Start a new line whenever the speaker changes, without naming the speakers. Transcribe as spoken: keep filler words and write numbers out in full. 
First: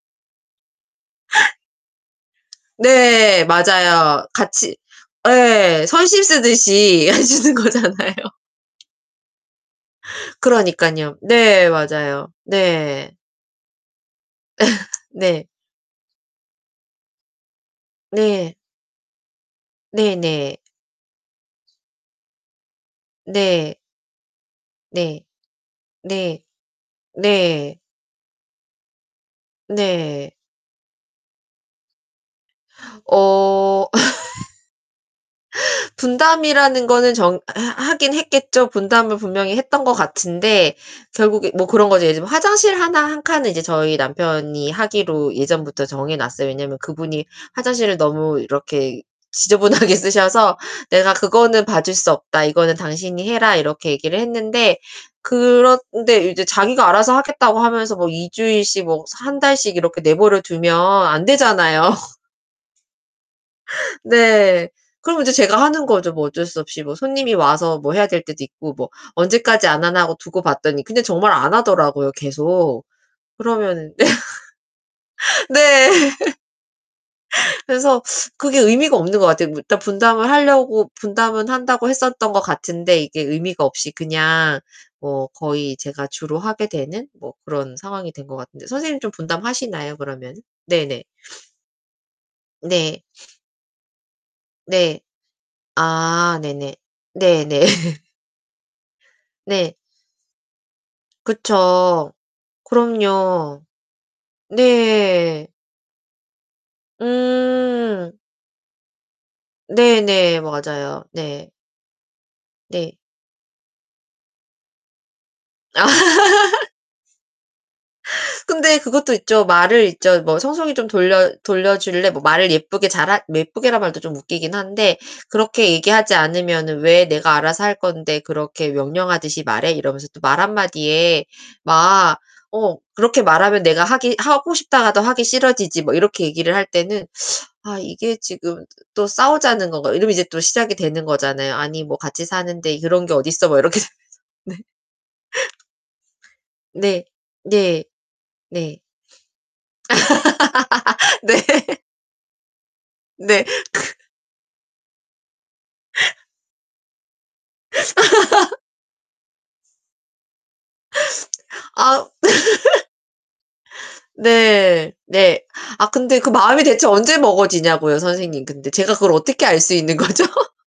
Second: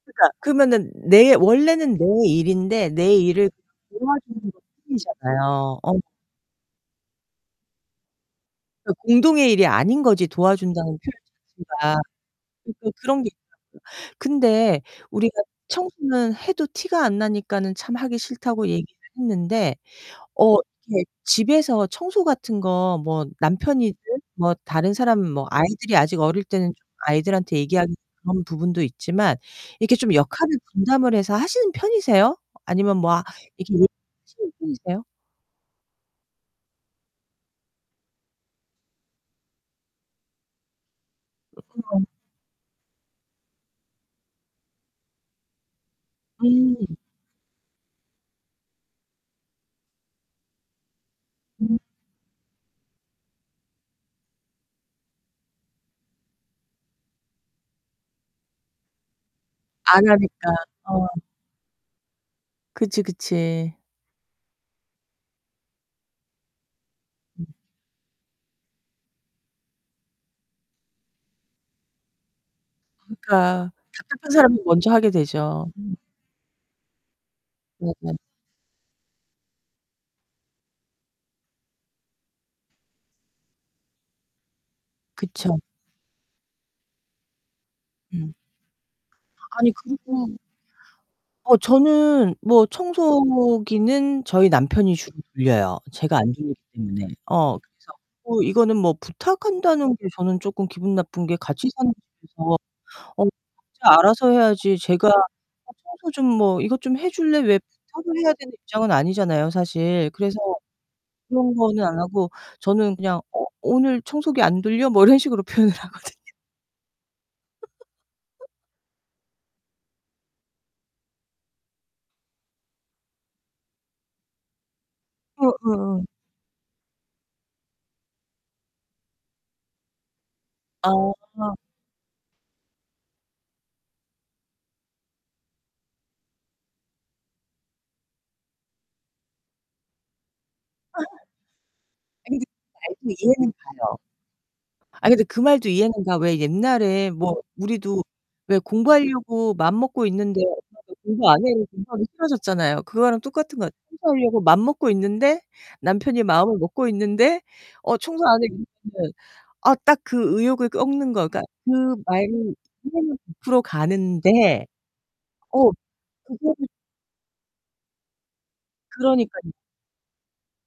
그러니까 그러면은 내 원래는 내 일인데 내
네,
일을
맞아요.
도와주는 것
같이
뿐이잖아요.
예,
어.
선심 쓰듯이 하시는 거잖아요.
그 공동의 일이 아닌 거지. 도와준다는 표현
그러니깐요. 네,
자체가.
맞아요.
그러니까
네.
그런 게 있더라고요. 근데 우리가
네.
청소는 해도 티가 안 나니까는 참 하기
네.
싫다고 얘기를 했는데. 어,
네네.
이렇게 집에서 청소 같은 거 뭐
네.
남편이든 뭐 다른 사람
네.
뭐 아이들이 아직
네.
어릴 때는 좀 아이들한테
네.
얘기하기는 좀 그런 부분도 있지만 이렇게 좀
네.
역할을 분담을 해서 하시는 편이세요? 아니면 뭐 아 이렇게
어.
얘기하시는 편이세요?
분담이라는 거는 정 하 하긴 했겠죠. 분담을 분명히 했던 것 같은데 결국에 뭐 그런 거죠.
그렇구나.
예를 들면 화장실 하나, 한 칸은 이제 저희 남편이 하기로 예전부터 정해 놨어요. 왜냐면
음.
그분이 화장실을 너무 이렇게 지저분하게 쓰셔서 "내가 그거는
음
봐줄 수 없다. 이거는 당신이 해라." 이렇게 얘기를 했는데 그런데 이제 자기가 알아서 하겠다고 하면서 뭐 이 주일씩 뭐 한 달씩 이렇게
안 하니까.
내버려두면
어.
안 되잖아요.
그치, 그치.
네. 그러면 이제 제가 하는 거죠. 뭐 어쩔 수 없이 뭐 손님이
음.
와서 뭐 해야 될 때도 있고 뭐 언제까지 안 하나 하고 두고 봤더니 그런데 정말 안 하더라고요, 계속.
그러니까.
그러면
답답한 사람이 먼저 하게
네.
되죠. 음.
그래서
네네
그게 의미가 없는 것 같아요. 일단 분담을 하려고 분담은 한다고 했었던 것 같은데 이게 의미가 없이 그냥 뭐
그쵸.
거의 제가 주로 하게 되는 뭐 그런 상황이 된
음.
것 같은데. 선생님 좀
아니,
분담하시나요,
그리고
그러면은? 네네.
어, 저는 뭐
네.
청소기는 저희 남편이
네.
주로 돌려요. 제가 안
아,
돌리기
네네.
때문에. 어.
네네.
그래서 뭐 이거는 뭐
네.
부탁한다는 게 저는 쪼끔 기분 나쁜 게 같이 사는
그쵸.
집에서 어
그럼요.
각자 알아서 해야지 제가
네.
"어, 청소 좀 뭐 이것 좀 해줄래?" 왜
음.
부탁을 해야 되는 입장은 아니잖아요, 사실. 그래서
네네. 맞아요. 네.
그런 거는 안 하고
네.
저는 그냥 "어, 오늘 청소기 안 돌려?" 뭐 이런 식으로 표현을
아.
하거든요.
근데 그것도 있죠. 말을 있죠. 뭐 "청소기 좀 돌려 돌려줄래?" 뭐 말을 예쁘게 잘하 예쁘게란 말도 좀 웃기긴 한데
어
그렇게
어어.
얘기하지 않으면은 "왜 내가 알아서 할 건데 그렇게 명령하듯이 말해?" 이러면서 또 말 한마디에
아.
막 어, "그렇게 말하면 내가 하기 하고 싶다가도 하기 싫어지지." 뭐 이렇게 얘기를 할 때는 '아, 이게 지금 또 싸우자는 건가.' 이러면 이제 또 시작이 되는 거잖아요. "아니 뭐 같이
아니 근데
사는데
나도
그런 게 어딨어?"
이해는
막 이렇게 되면서.
가요. 아, 근데 그 말도 이해는 가. 왜
네.
옛날에 뭐
네.
우리도 왜
네. 네.
공부하려고 마음먹고 있는데 엄마가 "공부 안 해?" 이러면
네.
공부하기 싫어졌잖아요. 그거랑
네.
똑같은
크
것 같 청소하려고 마음 먹고 있는데 남편이 마음을 먹고 있는데 "어, 청소 안 해?" [unintelligible] 어, 딱 그 의욕을 꺾는 거가 그
아.
말이 [unintelligible] 풀어 가는데
네. 네.
어,
아, 근데 그 마음이
그거를
대체 언제 먹어지냐고요, 선생님. 근데 제가 그걸 어떻게
그러니까요.
알 수 있는 거죠?